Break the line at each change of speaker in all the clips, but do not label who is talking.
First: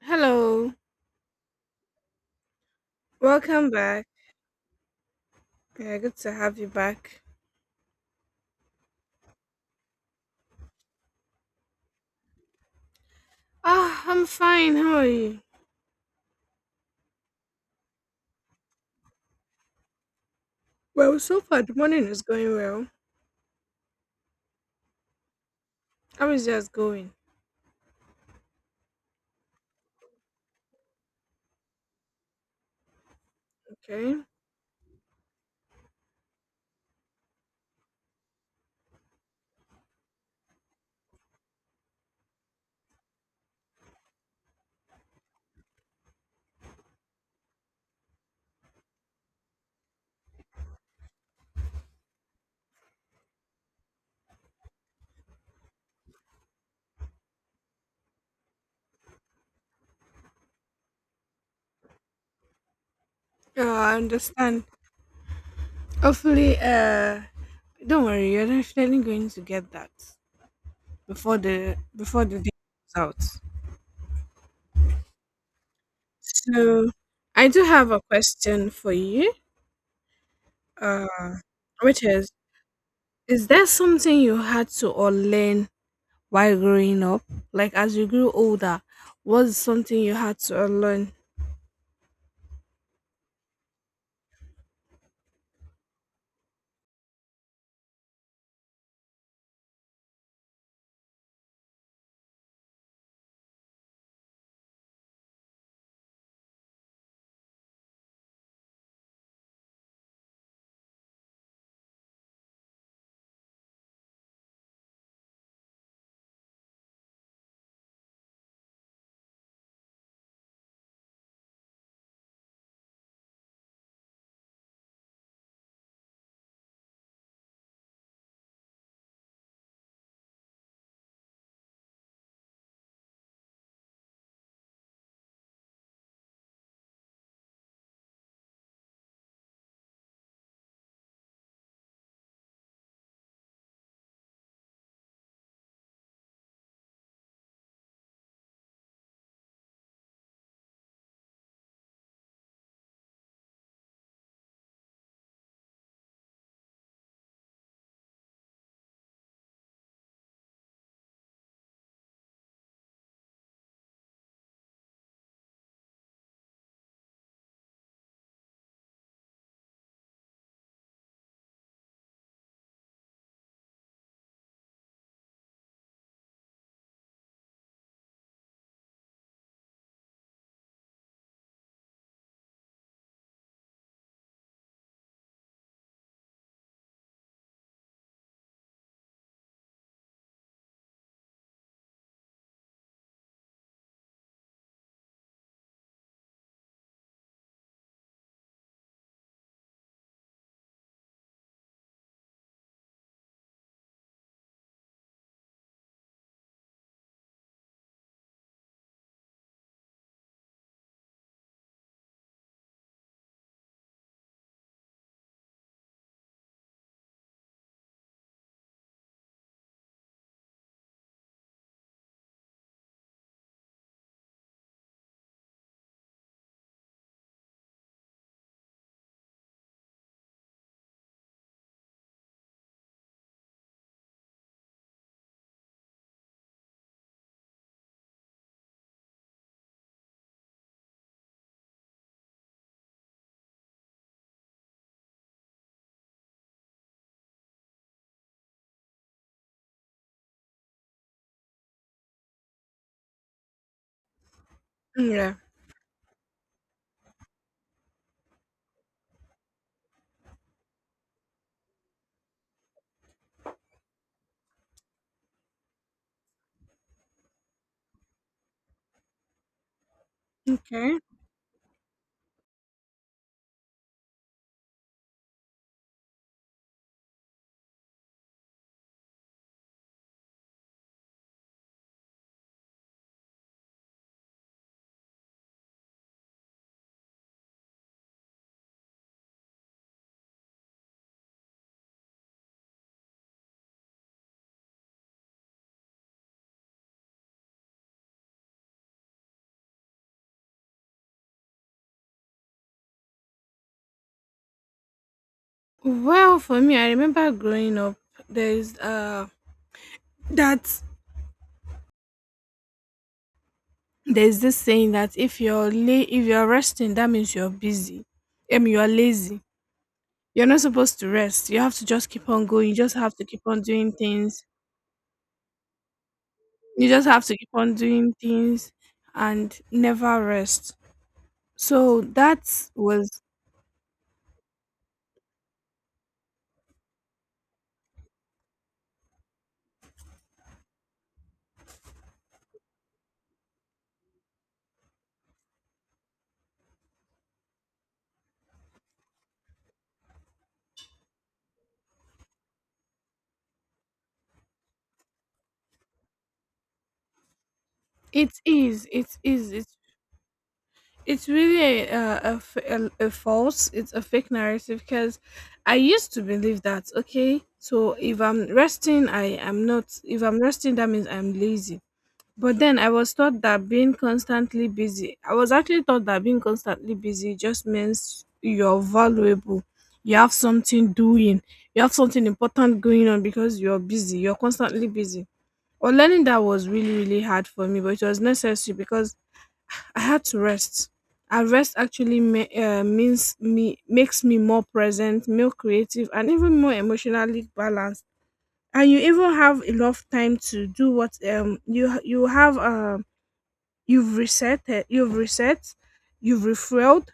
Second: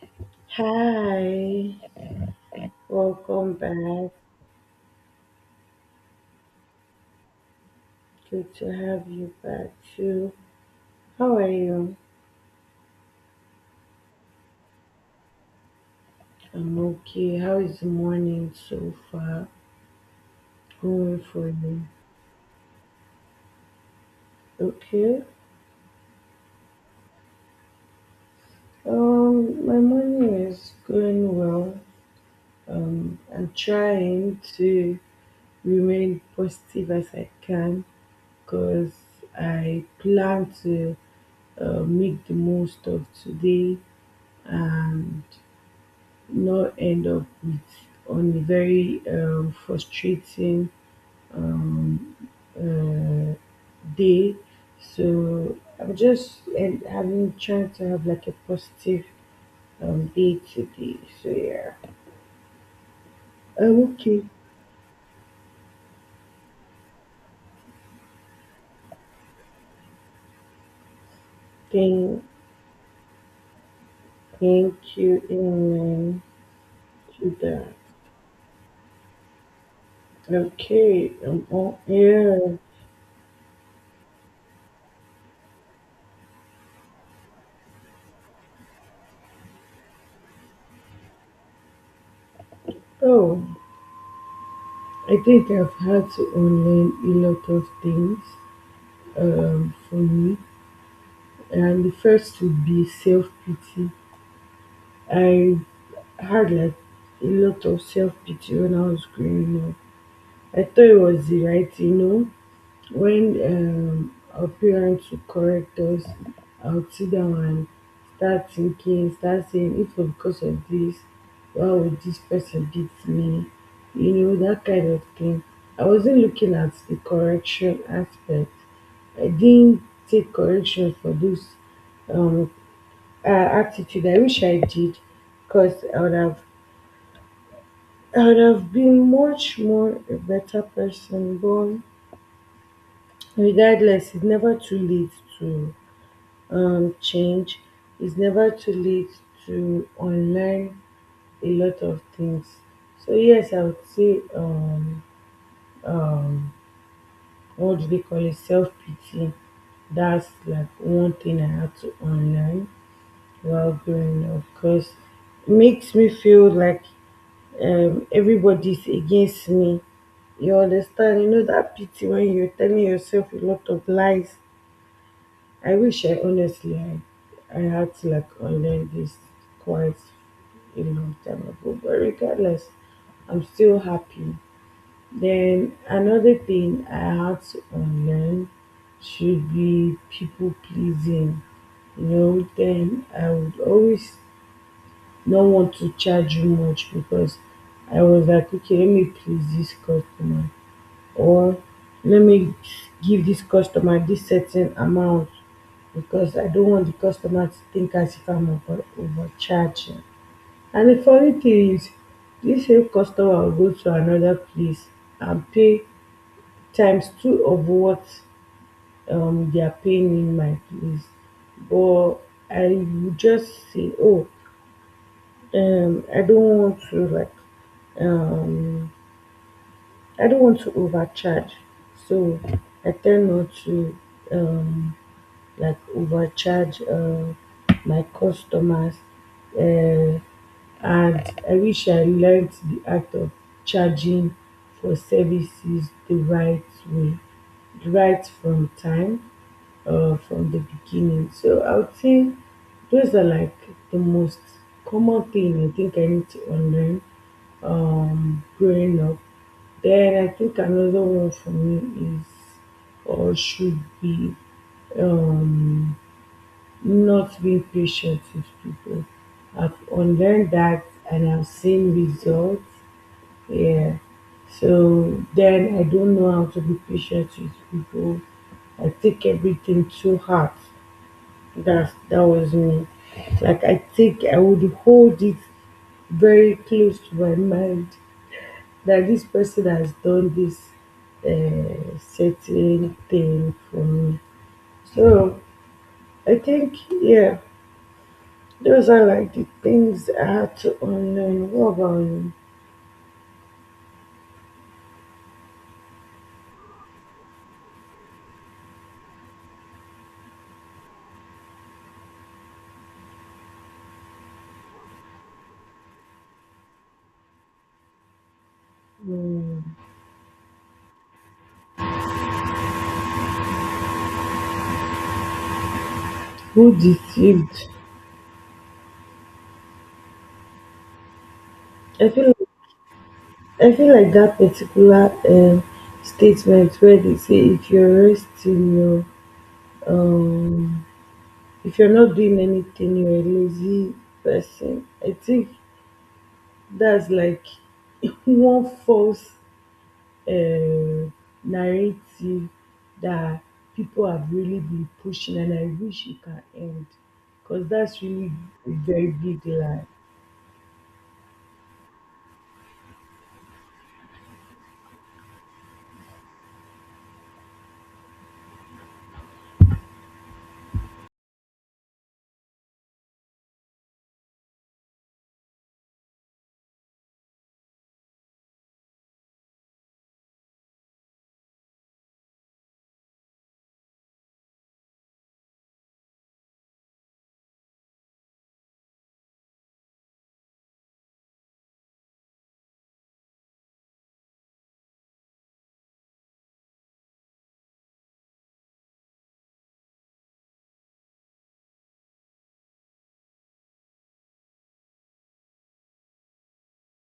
Hello,
Hi, welcome
welcome back.
back.
Yeah, good to have you back.
Good to have you back too. How are you?
Ah, I'm fine. How are you?
I'm okay. How is the morning so far
Well,
going
so
for
far the
you?
morning is going well.
Okay.
How is yours going?
My morning is going well. I'm
Okay.
trying to remain positive as I can because I plan to make the most of today. And not end up with on a very frustrating um, uh, day. So I'm just and having trying to have like a positive day today. So yeah.
Yeah,
Oh,
I
okay.
understand. Hopefully, don't worry. You're definitely going to get that before the before
Thank,
the day is out.
Thank you, Amen.
So,
To
I do
that.
have a question for you.
Okay.
Uh,
Oh,
which is,
yeah.
is there something you had to or learn while growing up? Like as you grew older, was something you had to unlearn?
Oh, I think I've had to unlearn a lot of things for me. And the first would be self pity. I had like a lot of self pity when I was growing up. I thought it was the right you know. When our parents would correct us, I would sit down and start saying, if it was because of this, why would this person beat me? You know, that kind of thing. I wasn't looking at the correction aspect. I didn't take correction for this um, attitude. I wish I did because I would have been much more a better person, but regardless, it's never too late to change. It's never too late to unlearn a lot of things. So yes, I would say um, what do they call it? Self pity. That's like one thing I had to unlearn while growing up because it makes me feel like everybody's against me, you understand, you know that pity when you're telling yourself a lot of lies. I wish I honestly I had to like unlearn this quite a long time ago, but regardless, I'm still happy. Then another thing I had to unlearn should be people pleasing. You know, then I would always don't want to charge you much because I was like, okay, let me please this customer, or let me give this customer this certain amount because I don't want the customer to think as if I'm overcharging. And the funny thing is, this same customer will go to another place and pay times two of what they are paying in my place. But I will just say, oh, I don't want to like um, I don't want to overcharge, so I tend not to um, like overcharge my customers. Uh, and I wish I learned the art of charging for services the right way, right from time, from the beginning. So I would say those are like the most common
Yeah.
thing I think I need to unlearn growing up. Then I think another one for me is or should be um not being patient with people. I've unlearned that
Okay.
and I've seen results. Yeah. So then I don't know how to be patient with people. I take everything too hard. That was me. Like I take, I would hold it very close to my mind that this person has done this certain thing for me. So I think, yeah, those are like the things I had to unlearn. What about you?
Well, for me, I remember growing up. There's uh that there's this saying that if you're if you're resting, that means you're busy. I mean, you're lazy.
Hmm.
You're not supposed to rest. You have to just keep on going. You just have to keep on doing things.
Who
You just have to keep
deceived?
on doing things and never rest. So
I feel,
that was
I feel like that particular statement where they say if you're resting, you're um, if you're not doing anything, you're a lazy person. I think that's like one false um narrative that people have really been pushing, and I wish it can end because that's really a
it
very big
is
lie.
it's really a, f- a false it's a fake narrative because I used to believe that, okay, so if I'm resting I am not if I'm resting That means I'm lazy. But then I was taught that being constantly busy I was actually taught that being constantly busy just means you're valuable. You have something doing, you have something important going on because you're busy you're constantly busy. Or learning that was really, really hard for me, but it was necessary because I had to rest. And rest actually means me makes me more present, more creative, and even more emotionally balanced. And you even have enough time to do what you you have you've reset you've reset, you've refueled,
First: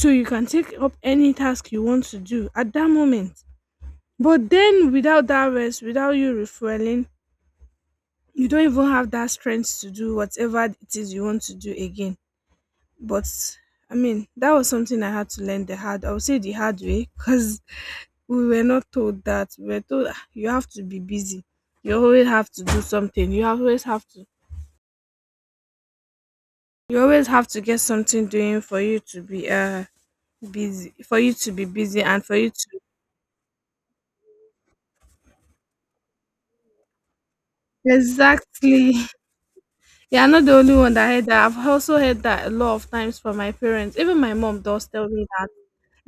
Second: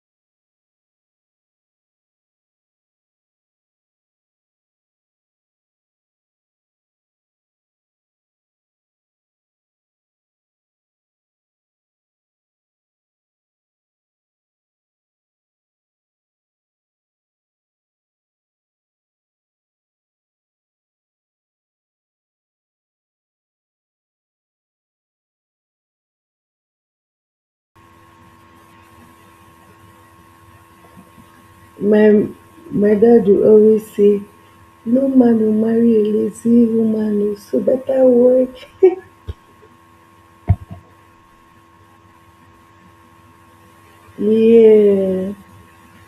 so you can take up any task you want to do at that moment. But then without that rest, without you refueling, you don't even have that strength to do whatever it is you want to do again. But I mean, that was something I had to learn the hard. I would say the hard way because we were not told that. We were told, "Ah, you have to be busy. You always have to do something. You always have to. You always have to get something doing for you to be busy. For you to be busy and
My
for you to"
my dad will always say, "No man will marry a lazy woman, oh, so better work."
exactly. Yeah, I'm not the only one that heard that. I've also heard that a lot of times from my parents. Even my mom does tell me
Yeah,
that,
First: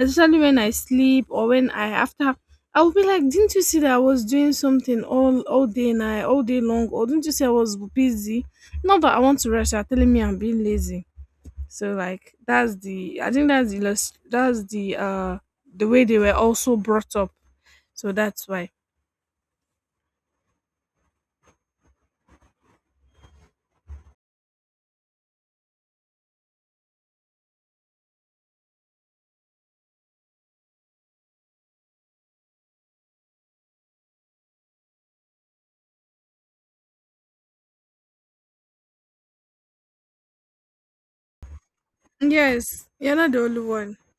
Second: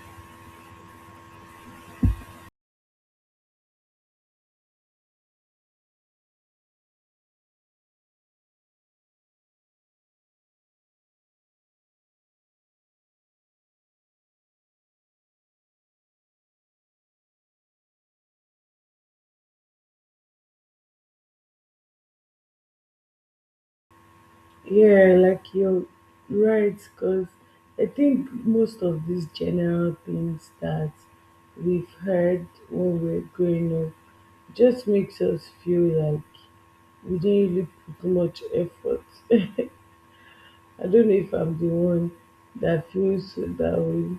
especially when I sleep or when I after I will be like, didn't you see that I was doing something all day night, all day long, or didn't you see I was busy? Not that I want to rush. You're telling me I'm being lazy. So like that's the I think that's the the way they were also brought up. So that's why.
yeah, like you're right, because I think most of these general things that we've heard when we're growing up just makes us feel like we didn't really put much effort. I don't know if I'm the one
Yes,
that
you're not
feels
the only
that
one.
way.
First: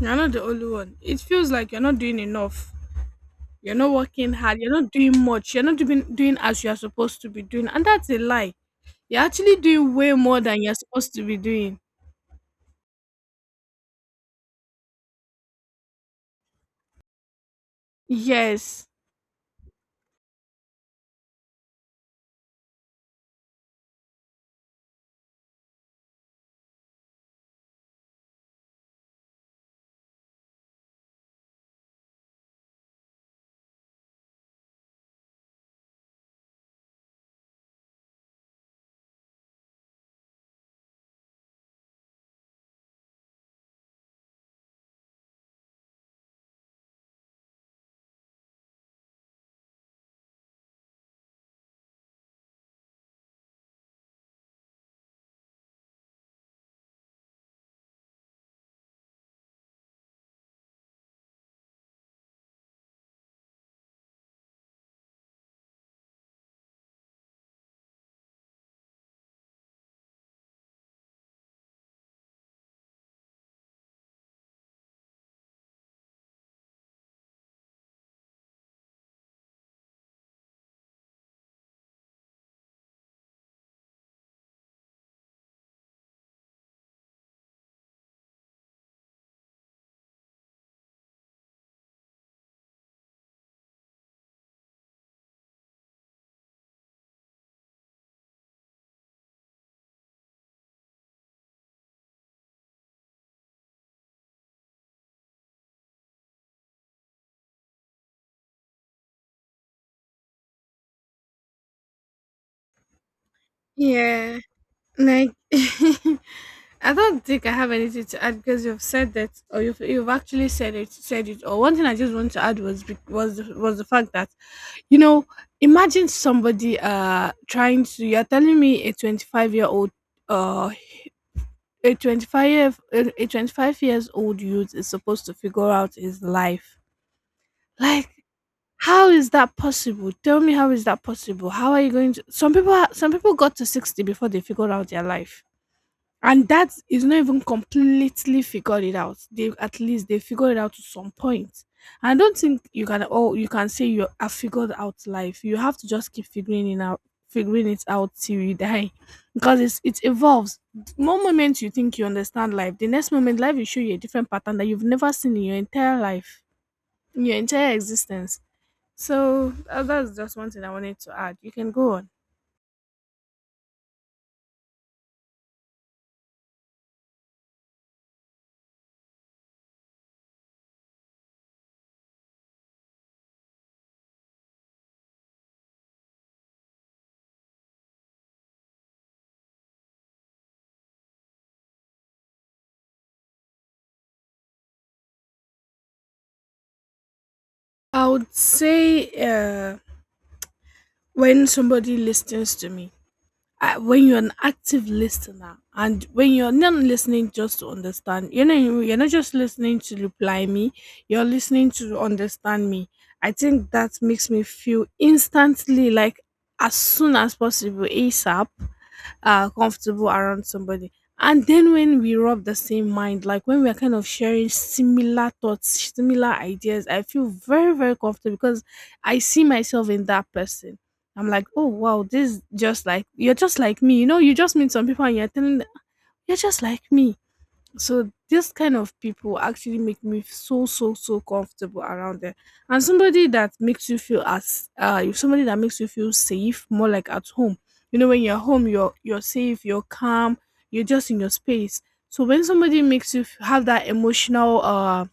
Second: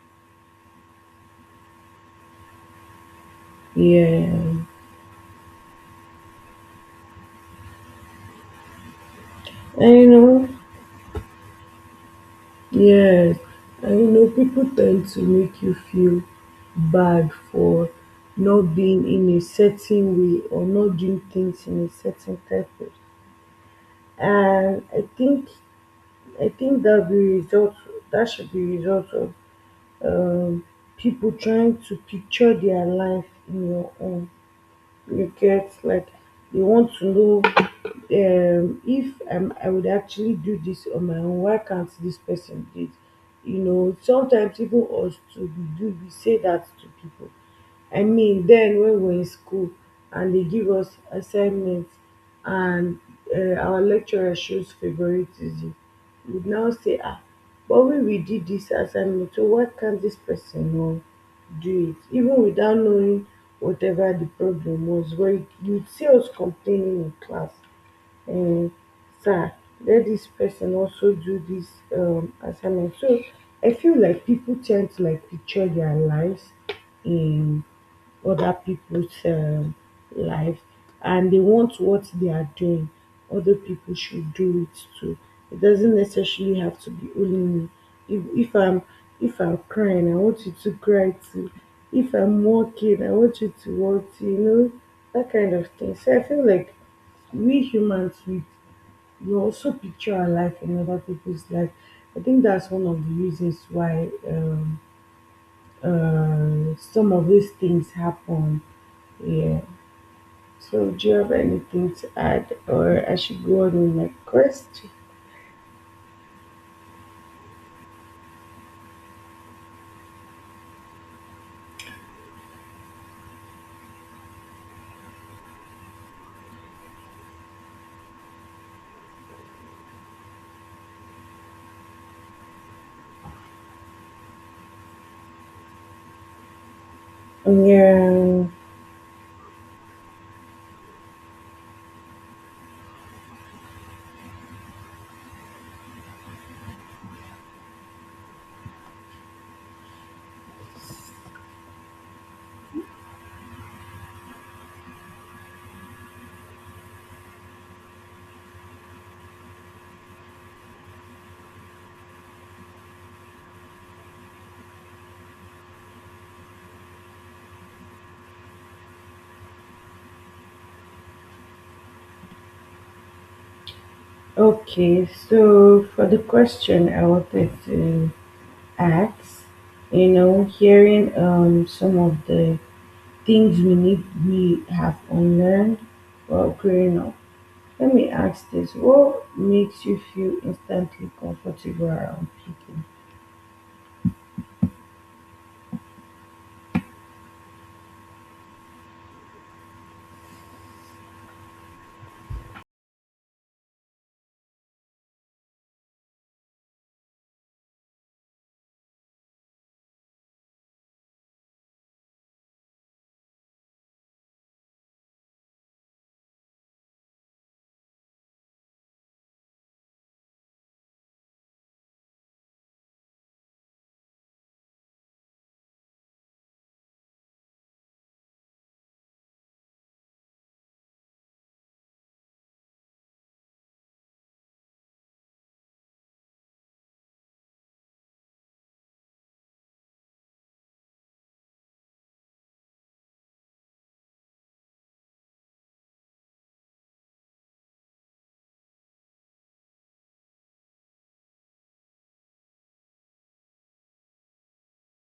You're not the only one. It feels like you're not doing enough. You're not
Yeah,
working hard. You're not doing much. You're not doing as you are supposed to be doing, and that's a lie. You're actually doing
I
way more
know.
than you're supposed to be doing.
Yes, I know people tend to make you feel bad for not
Yes.
being in a certain way or not doing things in a certain type of. And I think I think that be result that should be result of um people trying to picture their life in your own. You get like they want to know if I would actually do this on my own, why can't this person do it? You know, sometimes even us to we say that to people. I mean, then when we're in school and they give us assignments and our lecturer shows favoritism. We'd now say, ah, but when we did this assignment, so why can't this person know do it? Even without knowing whatever the problem was, where you'd see us complaining in class, and sir, let this person also do this assignment. So I feel like people tend to like picture their lives in other people's life, and they want what they are doing other people should do it too. It doesn't necessarily have to be only me. if, if i'm if I'm crying, I want you to cry too. If I'm walking, I want you to walk too, you know, that kind of thing. So I feel like we humans, we also picture our life in other people's life. I think that's one of the reasons why some of these things happen. Yeah. So, do you have anything to add, or I should go on with my
Yeah,
question?
like I don't think I have anything to add because you've said that, or you've actually said it. Or one thing I just want to add was was the fact that, you know, imagine somebody trying to. You're telling me a 25-year-old year old uh a 25 year- a a 25 years old youth is supposed to figure out his life. Like
Yeah,
how is that possible? Tell me, how is that possible? How are you going to Some people are, some people got to 60 before they figured out their life. And that is not even completely figured it out. They at least they figured it out to some point. I don't think you can oh you can say you have figured out life. You have to just keep figuring it out, figuring it out till you die. Because it evolves. One moment you think you understand life, the next moment life will show you a different pattern that you've never seen in your entire life, in your entire existence. So that's just one thing I wanted to add. You can go on.
okay. So, for the question I wanted to ask, you know, hearing some of the things we need we have unlearned while growing up. Let me ask this: what makes you feel instantly comfortable around people?
I would say when somebody listens to me, when you're an active listener, and when you're not listening just to understand, you know, you're not just listening to reply me, you're listening to understand me. I think that makes me feel instantly like as soon as possible, ASAP, comfortable around somebody. And then when we rub the same mind, like when we're kind of sharing similar thoughts, similar ideas, I feel very, very comfortable because I see myself in that person. I'm like, oh wow, this is just like you're just like me, you know, you just meet some people and you're telling them, "Ah, you're just like me," so this kind of people actually make me so, so, so comfortable around them. And somebody that makes you feel as somebody that makes you feel safe, more like at home. You know, when you're home, you're safe, you're calm, you're just in your space. So when somebody makes you have that emotional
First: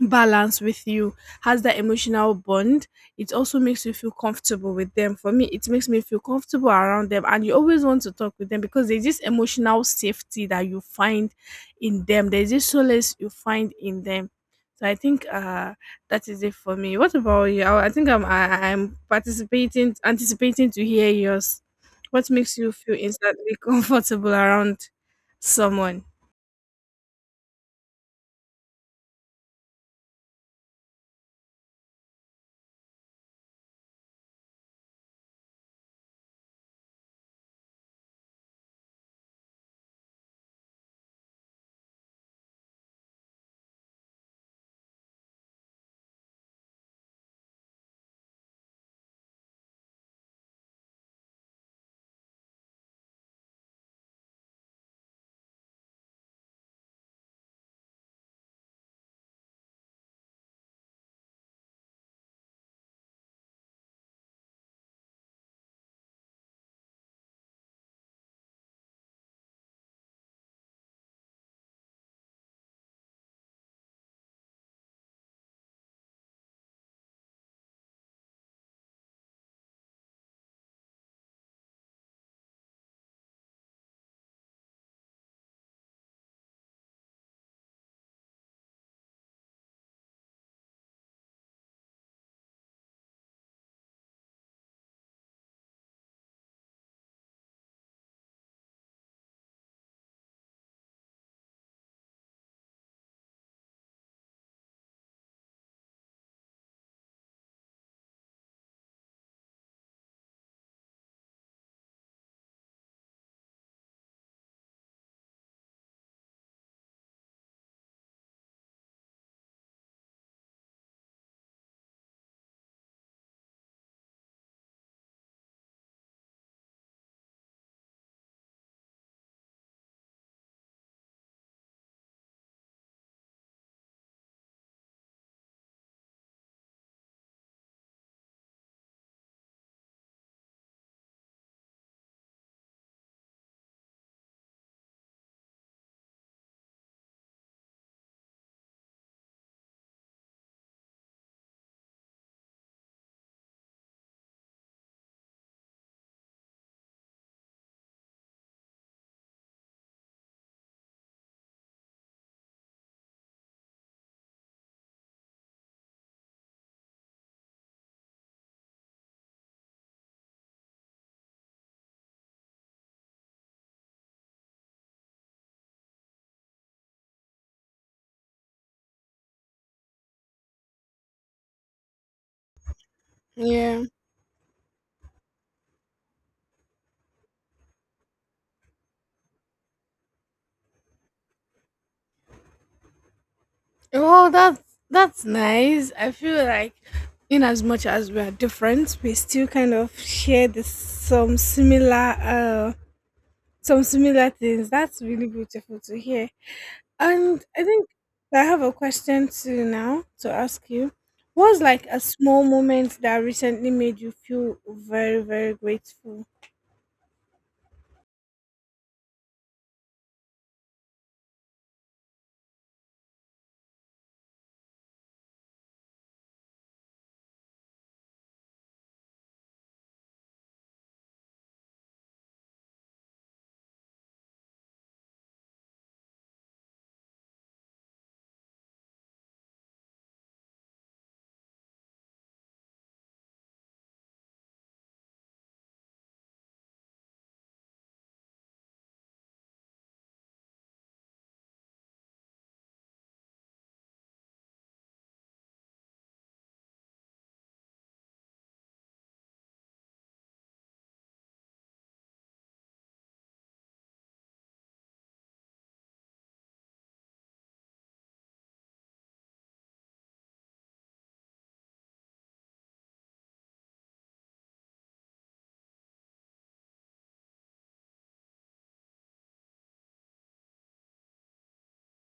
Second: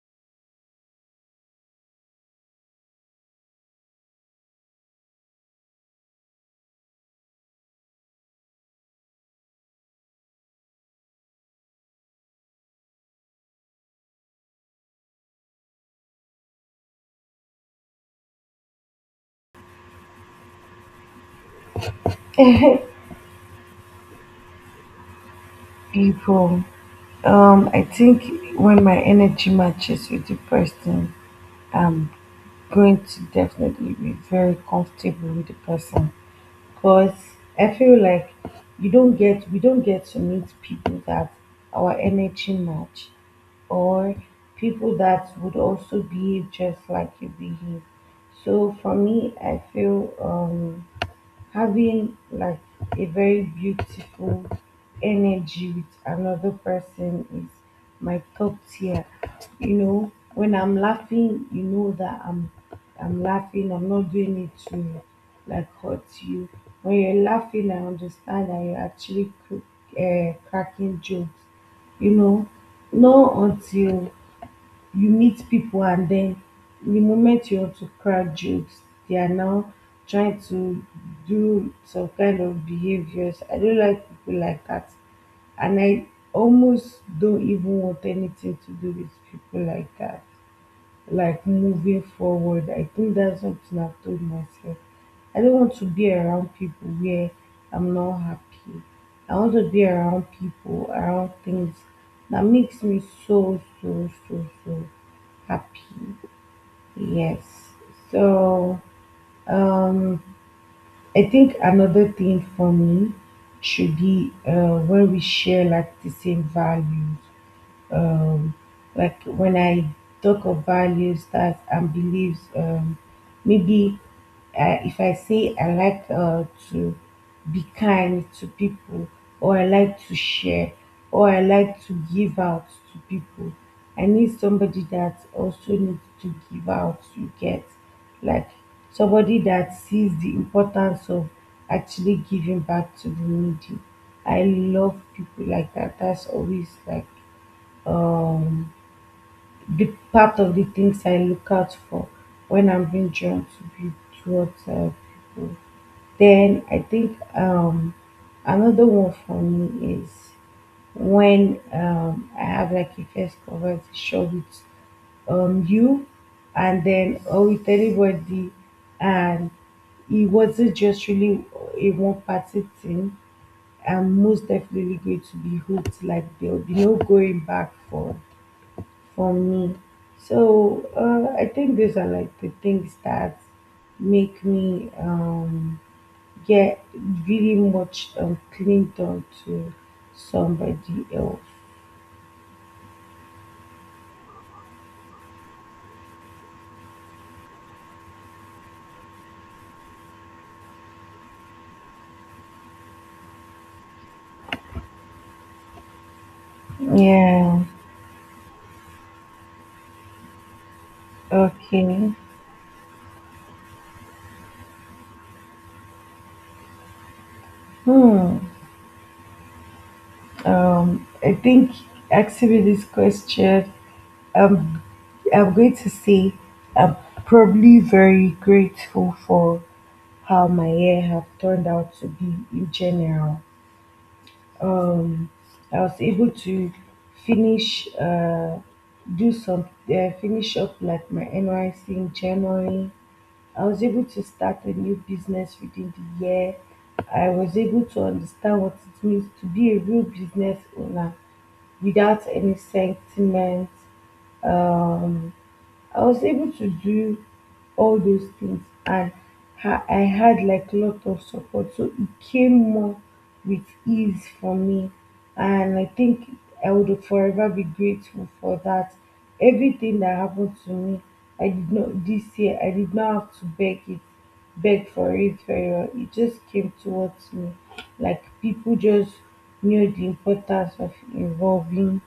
balance with you, has that emotional bond, it also makes you feel comfortable with them. For me, it makes me feel comfortable around them and you always want to talk with them because there's this emotional safety that you find in them, there's this solace you find in them. So I think that is it for me. What about you? I think I'm participating anticipating to hear yours. What makes you feel instantly comfortable around someone?
People. I think when my energy matches with the person, I'm going to definitely be very comfortable with the person because I feel like you don't get we don't get to meet people that our energy match, or people that would also behave just like you behave. So for me, I feel having like a very beautiful energy with another person is my top tier. You know, when I'm laughing, you know that I'm laughing, I'm not doing it to like hurt you. When you're laughing, I understand that you're actually cracking jokes. You know, not until you meet people, and then the moment you want to crack jokes, they are now trying to do some kind of behaviors. I don't like people like that. And I almost don't even want anything to do with people like that like moving forward. I think that's something I've told myself. I don't want to be around people where I'm not happy. I want to be around people, around things that makes me so, so, so, so happy. Yes. So, um, I think another thing for me should be when we share like the same values. um, like when I talk of values that and beliefs, maybe if I say I like to be kind to people, or I like to share, or I like to give out to people, I need somebody that also needs to give out. You get like somebody that sees the importance of actually giving back to the needy. I love people like that. That's always like um, the part of the things I look out for when I'm being drawn to be towards people. Then I think another one for me is when I have like a first conversation with you, and then or with anybody, and it wasn't just really a one party thing. I'm most definitely going to be hooked. Like there'll be no going back for me. So I think these are like the things that
Yeah.
make me get really much clinged on to somebody else.
Well, that's nice. I feel like, in as much as we are different, we still kind of share this, some similar things. That's really beautiful to hear. And
Yeah.
I think I have a question to now to ask you. What's like a
Okay.
small moment that recently made you feel very, very grateful?
Hmm. I think asking me this question, um, I'm going to say I'm probably very grateful for how my year have turned out to be in general. um, I was able to finish do some finish up like my NYC in January. I was able to start a new business within the year. I was able to understand what it means to be a real business owner without any sentiment. Um, I was able to do all those things, and I had like a lot of support. So it came more with ease for me. And I think I would forever be grateful for that. Everything that happened to me, I did not this year, I did not have to beg it, beg for it very well. It just came towards me. Like people just knew the importance of involving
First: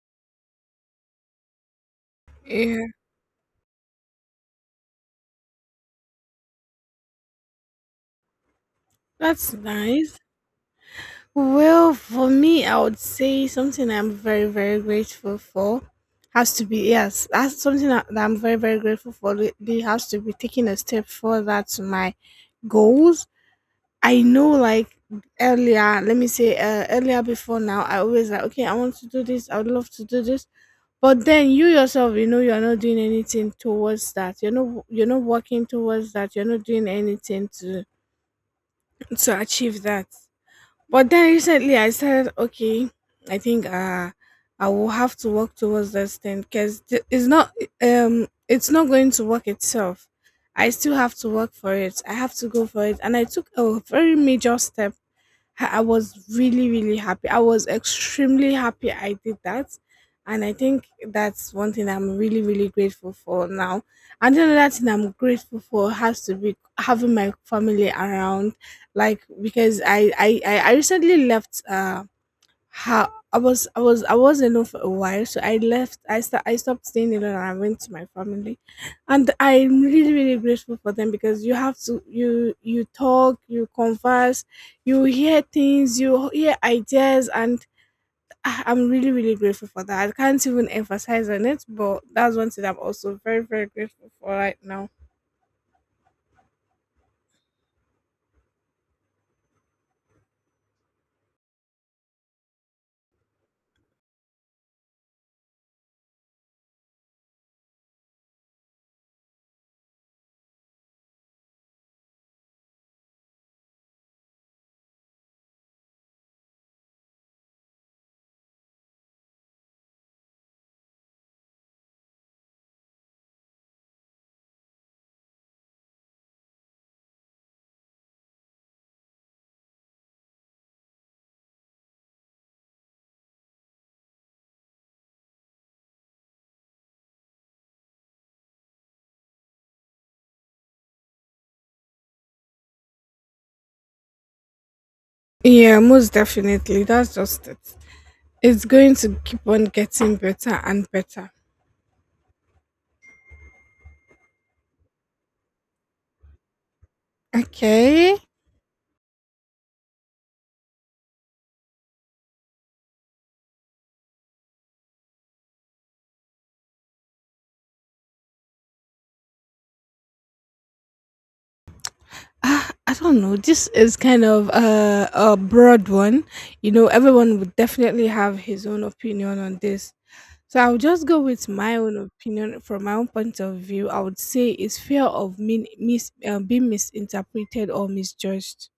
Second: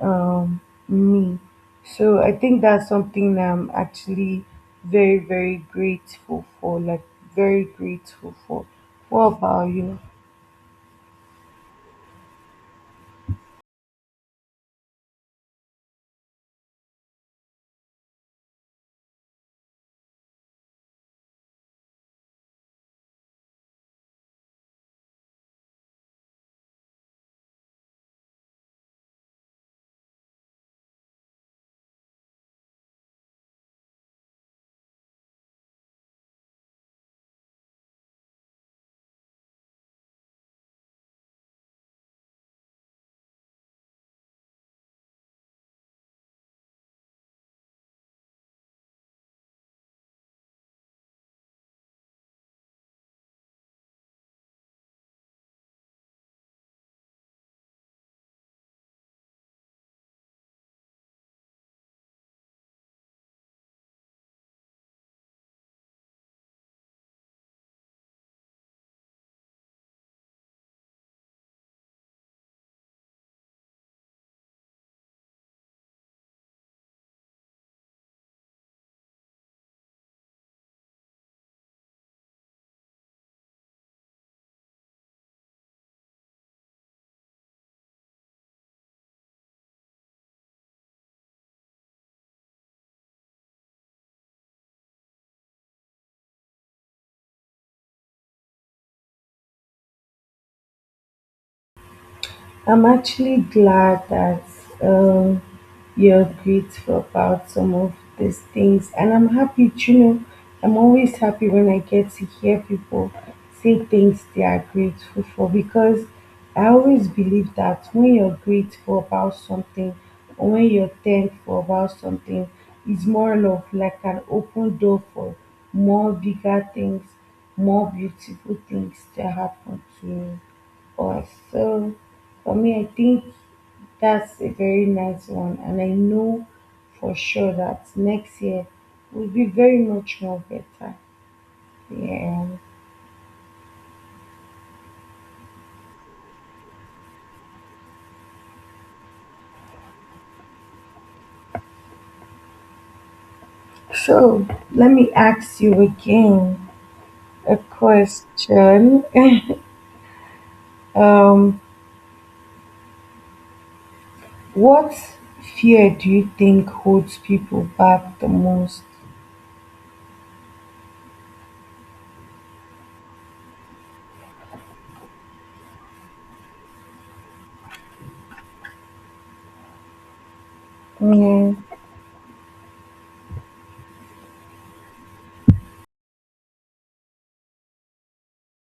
um, me. So I think
Yeah,
that's something I'm actually very, very grateful for. Like, very grateful for. What
that's
about you?
nice. Well, for me, I would say something I'm very, very grateful for has to be yes, that's something that, that I'm very, very grateful for. It they has to be taking a step further to my goals. I know, like earlier, let me say earlier before now, I always like okay, I want to do this. I would love to do this, but then you yourself, you know, you're not doing anything towards that. You're not working towards that. You're not doing anything to achieve that. But then recently I said, okay, I think I will have to work towards this thing because it's not it's not going to work itself. I still have to work for it. I have to go for it, and I took a very major step. I was really, really happy. I was extremely happy I did that. And I think that's one thing I'm really, really grateful for now. And the other thing I'm grateful for has to be having my family around, like because I recently left how I was I was I was alone for a while, so I left. I stopped staying alone and I went to my family, and I'm really, really grateful for them because you have to you talk, you converse, you hear things, you hear ideas, I'm really, really grateful for that. I can't even emphasize on it, but that's one thing I'm also very, very grateful for right now.
I'm actually glad that um, you're grateful about some of these things, and I'm happy. You know, I'm always happy when I get to hear people say things they are grateful for because I always believe that when you're grateful about something or when you're thankful about something, it's more of like an open door for more bigger things, more beautiful things to happen to us. So, for me, I think that's a very nice one, and I know for sure that next year will be very much more better. Yeah.
Yeah, most definitely. That's just it. It's going to keep on getting better and better.
So let me ask you again a
Okay.
question. Um, what fear do you think holds people back the most?
Ah, I don't know. This is kind of a broad one. You know, everyone would definitely have his own opinion on this. So I'll just go with
Yeah.
my own opinion from my own point of view. I would say it's fear of being misinterpreted or misjudged.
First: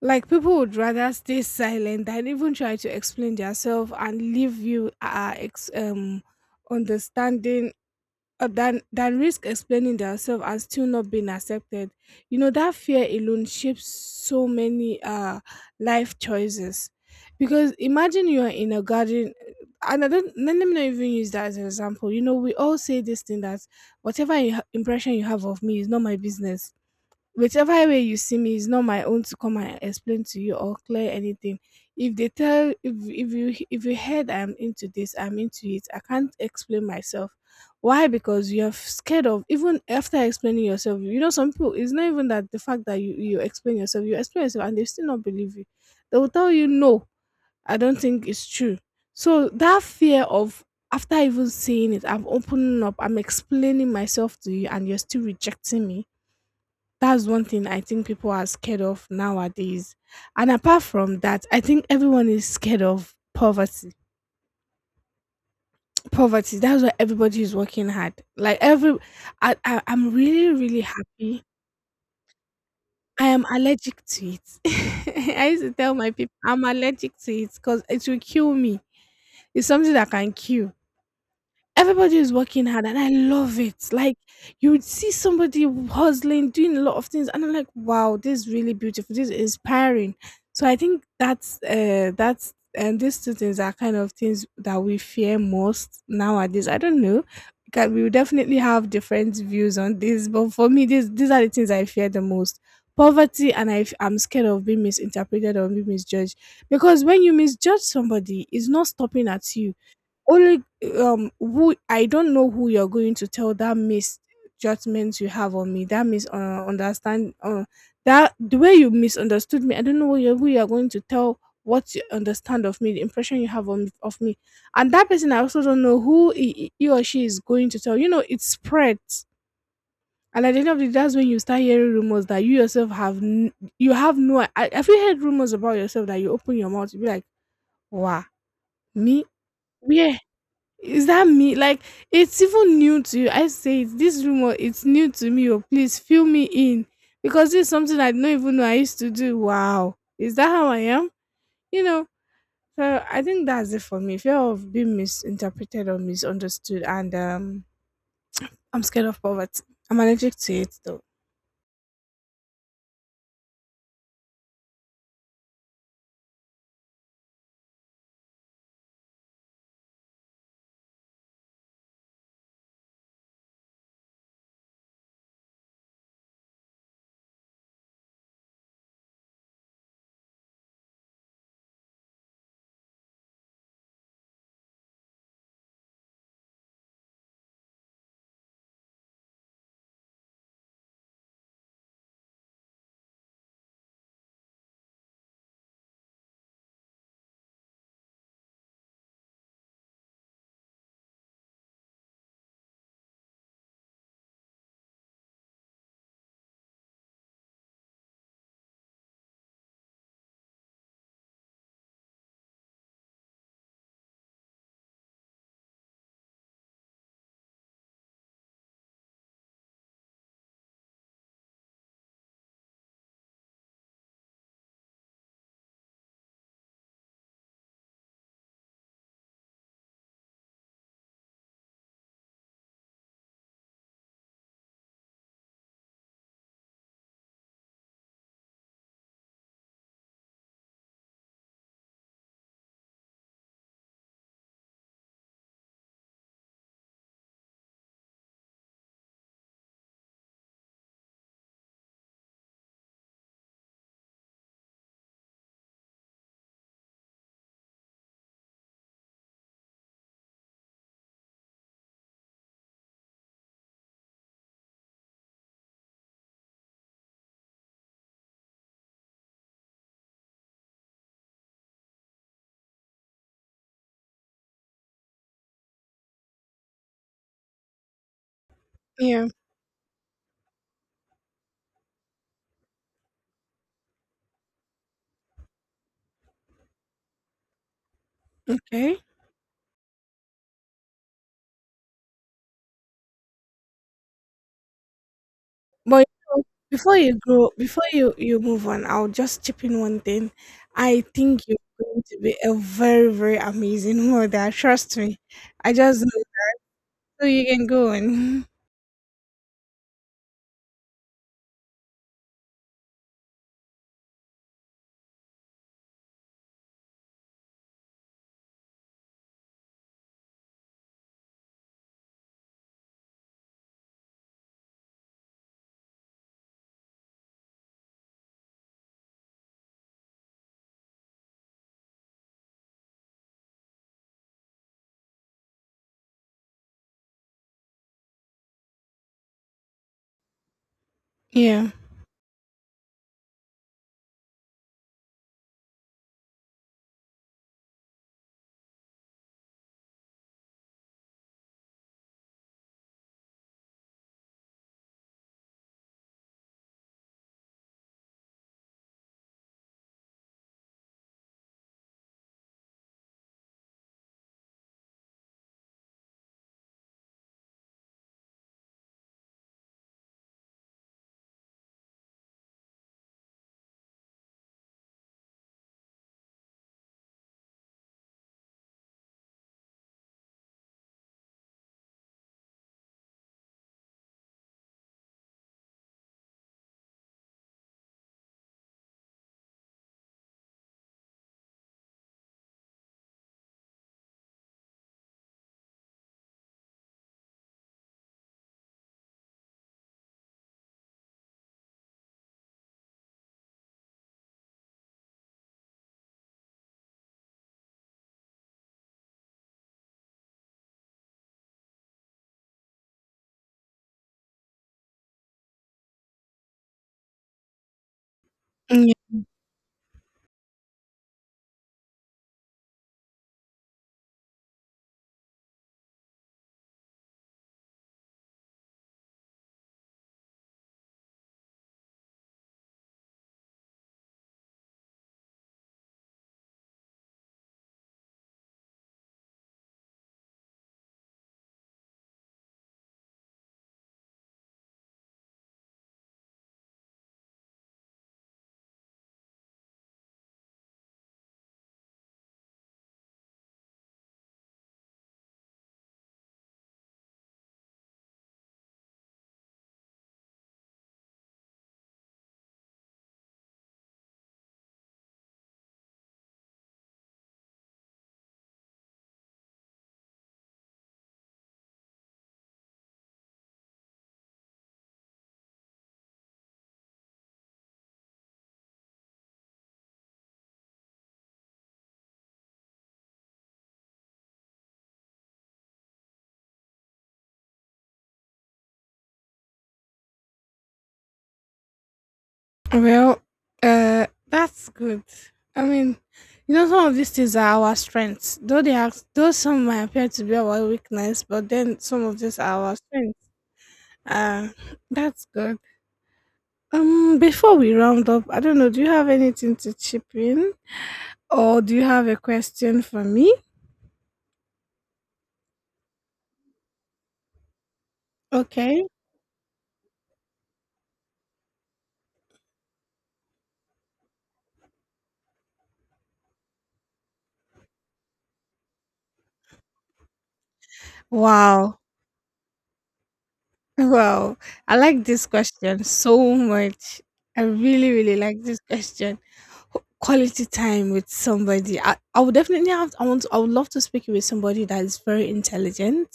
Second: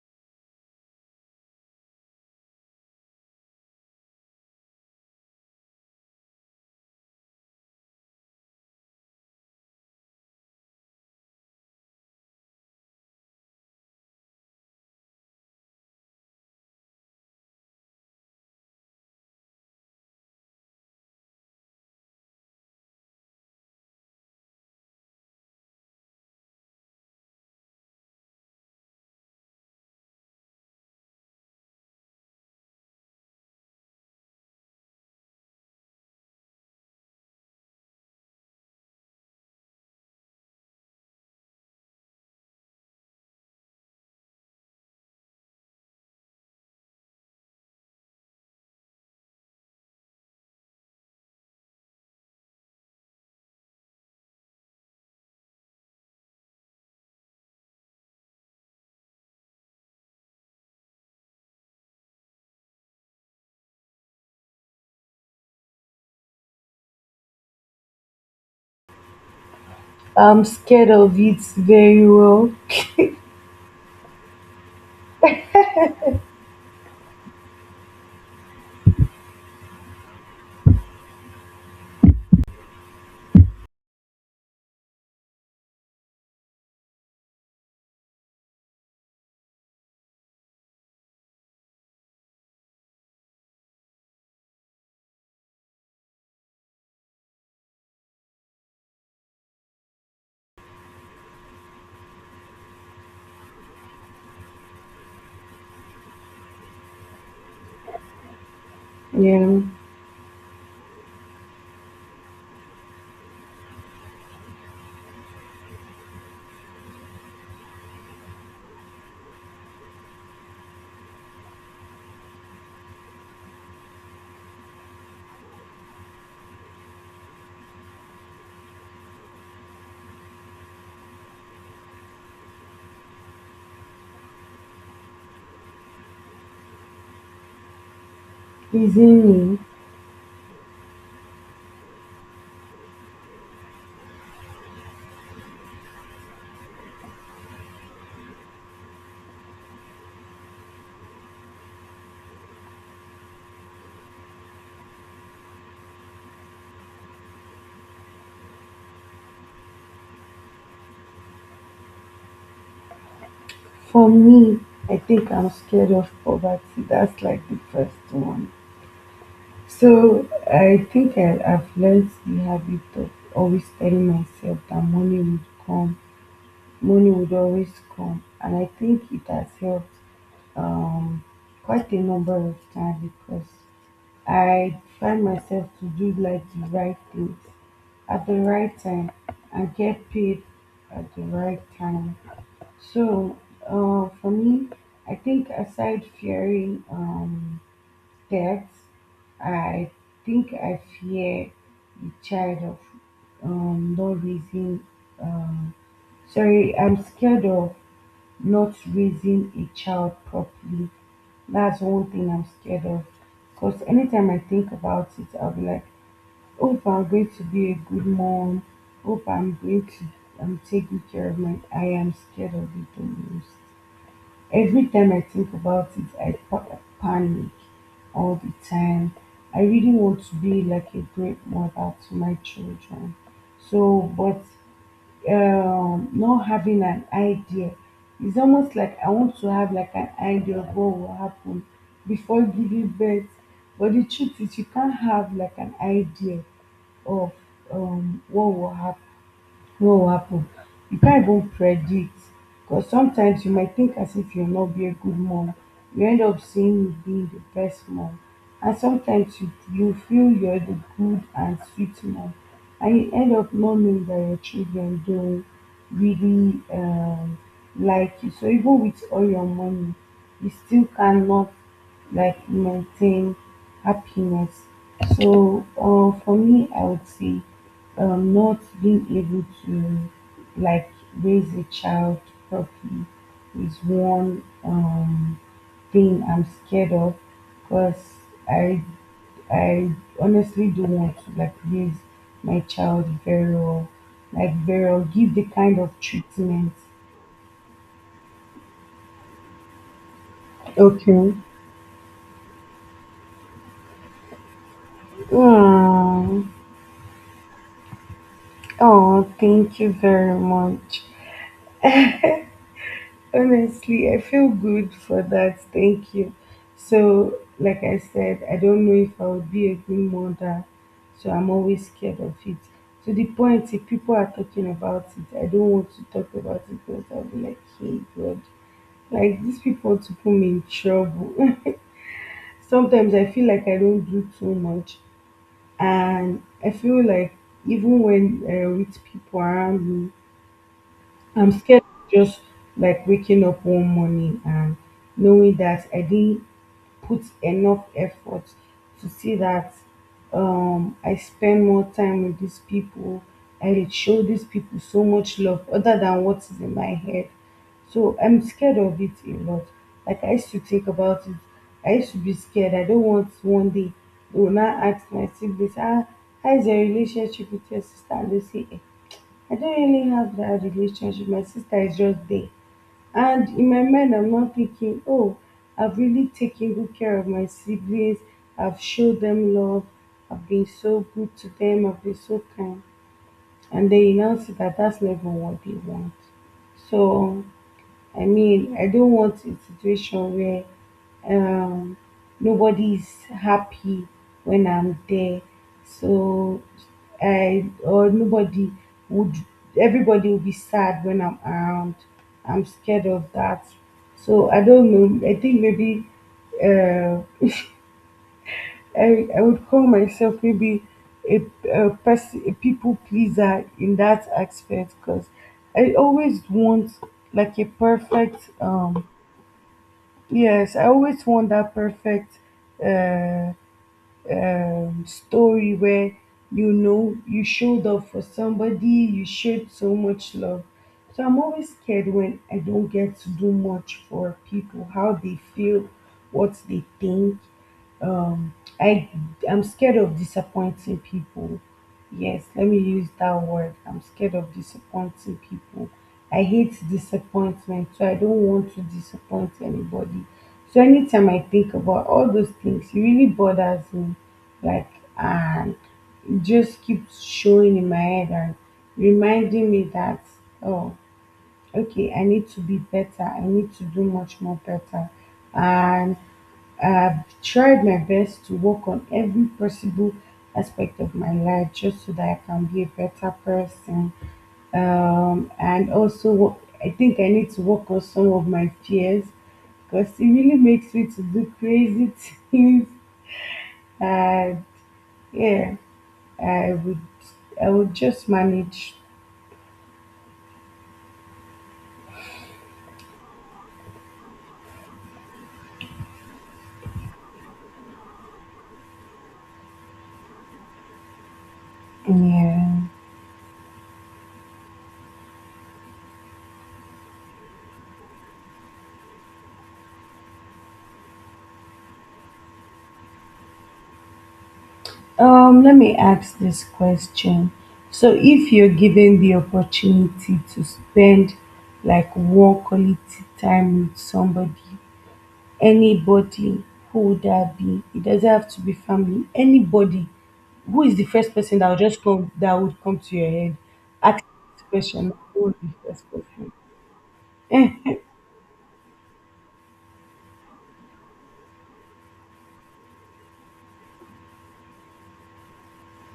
Like people would rather stay silent than even try to explain themselves and leave you understanding, than risk explaining themselves and still not being accepted. You know that fear alone shapes so many life choices. Because imagine you are in a garden, and I don't let me not even use that as an example. You know we all say this thing that whatever impression you have of me is not my business, whichever way you see me is not my own to come and explain to you or clear anything. If they tell if, if you if you heard I'm into this, I'm into it, I can't explain myself. Why? Because you're scared of even after explaining yourself, you know, some people, it's not even that the fact that you explain yourself, you explain yourself and they still not believe you. They will tell you, no, I don't think it's true. So that fear of after even seeing it, I'm opening up, I'm explaining myself to you and you're still rejecting me. That's one thing I think people are scared of nowadays. And apart from that, I think everyone is scared of poverty. Poverty. That's why everybody is working hard. Like every, I'm
I'm
really really
scared of it
happy.
very well.
I am allergic to it. I used to tell my people I'm allergic to it because it will kill me. It's something that can kill. Everybody is working hard and I love it. Like you would see somebody hustling, doing a lot of things, and I'm like, wow, this is really beautiful, this is inspiring. So I think that's and these two things are kind of things that we fear most nowadays. I don't know. Because we will definitely have different views on this, but for me, these are the things I fear the most. Poverty, and I'm scared of being misinterpreted or being misjudged. Because when you misjudge somebody, it's not stopping at
Yeah.
you only. Who, I don't know who you're going to tell that misjudgment you have on me, that mis understand that the way you misunderstood me. I don't know who you're going to tell what you understand of me, the impression you have on, of me, and that person, I also don't know who he or she is going to tell. You know, it spreads. And at the end of the day, that's when you start hearing rumors that you yourself have, you have no. I, have you heard rumors about yourself that you open your mouth, you be like, "Wow, me?
Isn't me?
Where is that me?" Like it's even new to you. I say it, this rumor, it's new to me. Oh, please fill me in because this is something I don't even know I used to do. Wow, is that how I am? You know. So I think that's it for me. Fear of being misinterpreted or misunderstood, and I'm scared of poverty. I'm allergic to it though.
For me, I think I'm scared of poverty. That's like the first one. So I think I've learned the habit of always telling myself that money would come, money would always come, and I think it has helped um, quite a number of times because I find myself to do like the right things at the right time and get paid at the right time. So, for me, I think aside fearing death, I think I fear the child of not raising. Um, Sorry, I'm scared of not raising a child properly. That's one thing I'm scared of. Because anytime I think about it, I'll be like, hope I'm going to be a good mom. Hope I'm going to take good care of my. I am scared of it the most. Every time I think about it, I panic all the time. I really want to be like a great mother to my children. So, but not having an idea, it's almost like I want to have like an idea of what will happen before giving birth. But the truth is, you can't have like an idea of what will happen no happen, you can't even predict because sometimes you might think as if you'll not be a good mom, you end up seeing you being the best mom. And sometimes you feel you're the good and sweet mom and you end up not knowing that your children don't really like you. So even with all your money you still cannot like maintain happiness. So for me I would say not being
Yeah.
able to like raise a child properly is one thing I'm scared of because I
Okay.
I honestly do want to like raise my child very well, like very well, give the kind of
But you know,
treatment.
before you grow, before you move on, I'll just chip in one thing. I
Okay.
think you're going to be a very very amazing mother. Trust me. I just know,
Mm.
so you can go on.
Oh, thank you very much. Honestly, I feel good for that. Thank you. So, like I said, I don't know if I would be a good mother, so I'm always scared of it. To the point, if people are talking about it, I don't want to talk about it because I'll be like, hey, God, like these people to put me in trouble. Sometimes I feel like I don't do too much, and I feel like even when with people around me, I'm
Yeah.
scared of just like waking up one morning and knowing that I didn't put enough effort to see that I spend more time with these people. I did show these people so much love other than what is in my head. So I'm scared of it a lot. Like I used to think about it. I used to be scared. I don't want one day they will not ask my siblings, ah, how is your relationship with your sister? And they say, "Eh, I don't really have that relationship. My sister is just there." And in my mind, I'm not thinking, oh, I've really taken good care of my siblings. I've showed them love. I've been so good to them. I've been so kind. And then you now see that that's not even what they want. So I mean, I don't want a situation where um, nobody is happy when I'm there. So I or nobody would, everybody will be sad when I'm around. I'm scared of that. So I don't know. I think maybe uh, I would call myself maybe a, a person a people pleaser in that aspect because I always want like a perfect um.
Yeah.
Yes, I always want that perfect uh, story where you know you showed up for somebody, you showed so much love. So I'm always scared when I don't get to do much for people, how they feel, what they think. Um, I I'm scared of disappointing people. Yes, let me use that word. I'm scared of disappointing people. I hate disappointment, so I don't want to disappoint anybody. So anytime I think about all those things, it really bothers me. Like, and it just keeps showing in my head and reminding me that, oh, okay, I need to be better. I need to do much more better. And I've tried my best to work on every possible aspect of my life just so that I can be a better person. And also, I think I need to work on some of my fears because it really makes me to do crazy things. And yeah, I would, I would just manage.
Well, that's good. I mean, you know, some of these things are our strengths. Though they are, though some might appear to be our weakness, but then some of these are our
Yeah.
strengths. Uh, that's good. Before we round up, I don't know. Do you have anything to chip in? Oh, do you have a question for me?
Let me ask this question. So, if you're
Okay.
given the opportunity to spend like one quality time with somebody, anybody, who would that be? It doesn't have to be family. Anybody. Who is the first person
Wow.
that would come to your head? Ask
Wow.
this
I like
question.
this
Who would be
question
the first
so
person?
much. I really,
Eh,
really like this question. Quality time with somebody. I would definitely have, I want, I would love to speak with somebody that is very intelligent,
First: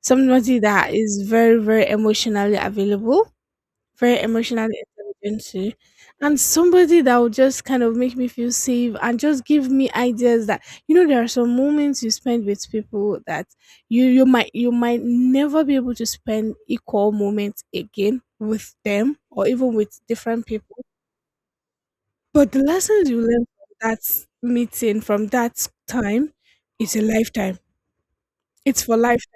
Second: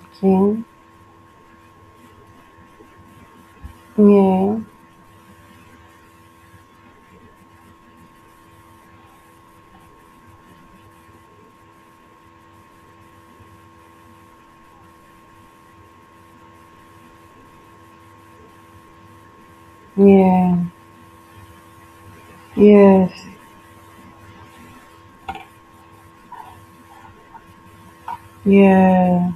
somebody that is very, very emotionally available, very
Yeah.
emotional intelligent, and somebody that would just kind of make me feel safe and just give me ideas that, you know, there are some moments you spend with people that you might, you might never be able to spend equal moments again with them or even with different
Yeah.
people, but the lessons you
Yes.
learn from that meeting, from that time, is a lifetime. It's for life.
Yeah.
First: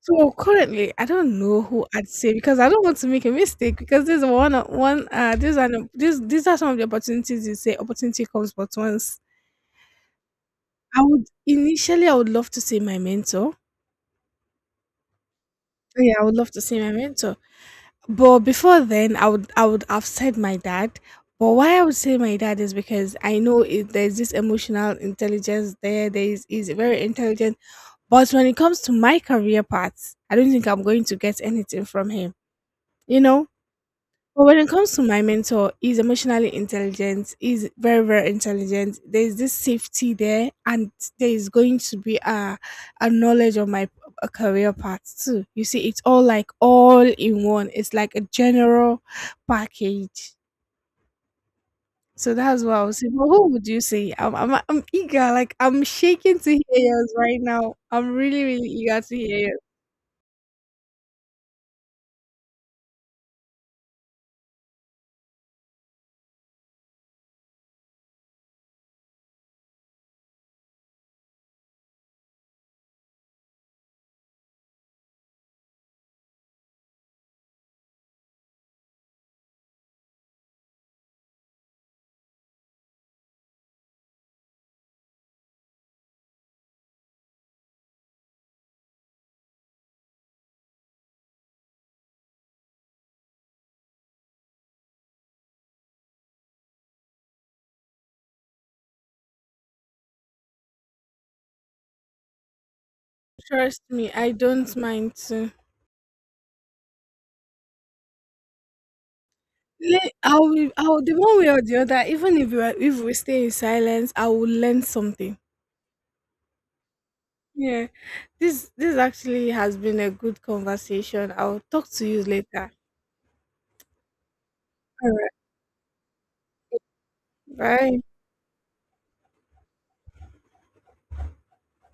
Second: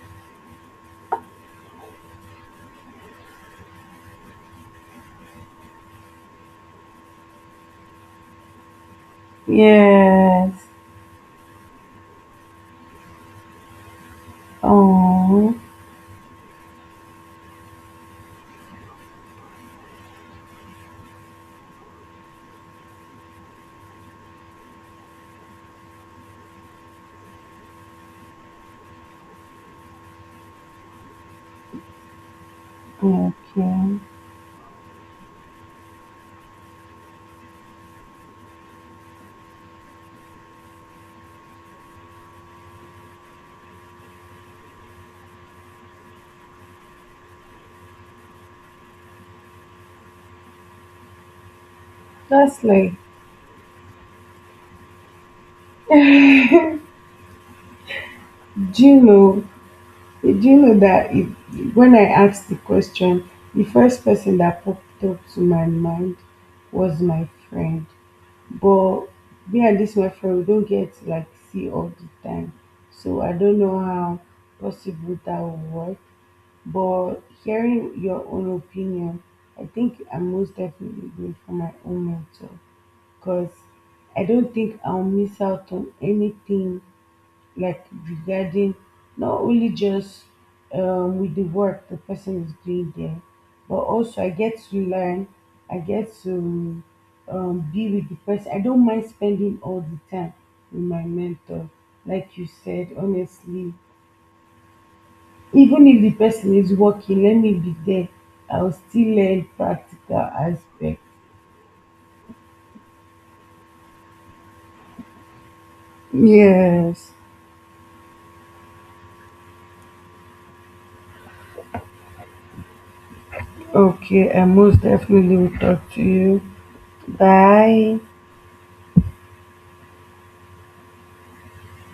So currently, I don't know who I'd say because I don't want to make a mistake because there's, is one one these are these are some of the opportunities, you say opportunity comes but once.
Yes.
I would initially, I would love to say my mentor.
Oh.
Yeah, I would love to say my mentor. But before then, I would have said my dad. But why I would say my dad is because I know it, there's this emotional intelligence there. There is very intelligent. But when it comes to my career path, I don't think I'm going to get anything from him. You know.
Okay.
But when it comes to my mentor, he's emotionally intelligent. He's very, very intelligent. There's this safety there, and there is going to be a knowledge of my, a career path too. You see, it's all like all in one. It's like a general package. So that's
That's
what I
like,
was saying. But who would you say? I'm eager. Like I'm shaking
do
to hear yours right now. I'm really, really eager
you
to hear
know,
yours.
do you know that if, when I asked the question, the first person that popped up to my mind was my friend. But me and this my friend, we don't get to like see all the time. So I don't know how possible that will work. But hearing your own opinion, I think I'm most definitely going for my own mentor because I don't think I'll miss out on anything like regarding not only just with the work the person is doing there, but also I get to learn, I get to be with the person. I don't mind spending all the time with my mentor, like you said, honestly.
Trust me, I don't mind too.
Even if the person is working, let me be there. I'll still learn practical
I will,
aspects.
the one way or the other, even if we are, if we stay in silence, I will learn something.
Yes.
Yeah, this actually has been a good conversation. I'll talk to you later.
Okay, I most
All right,
definitely will talk to you. Bye.
bye.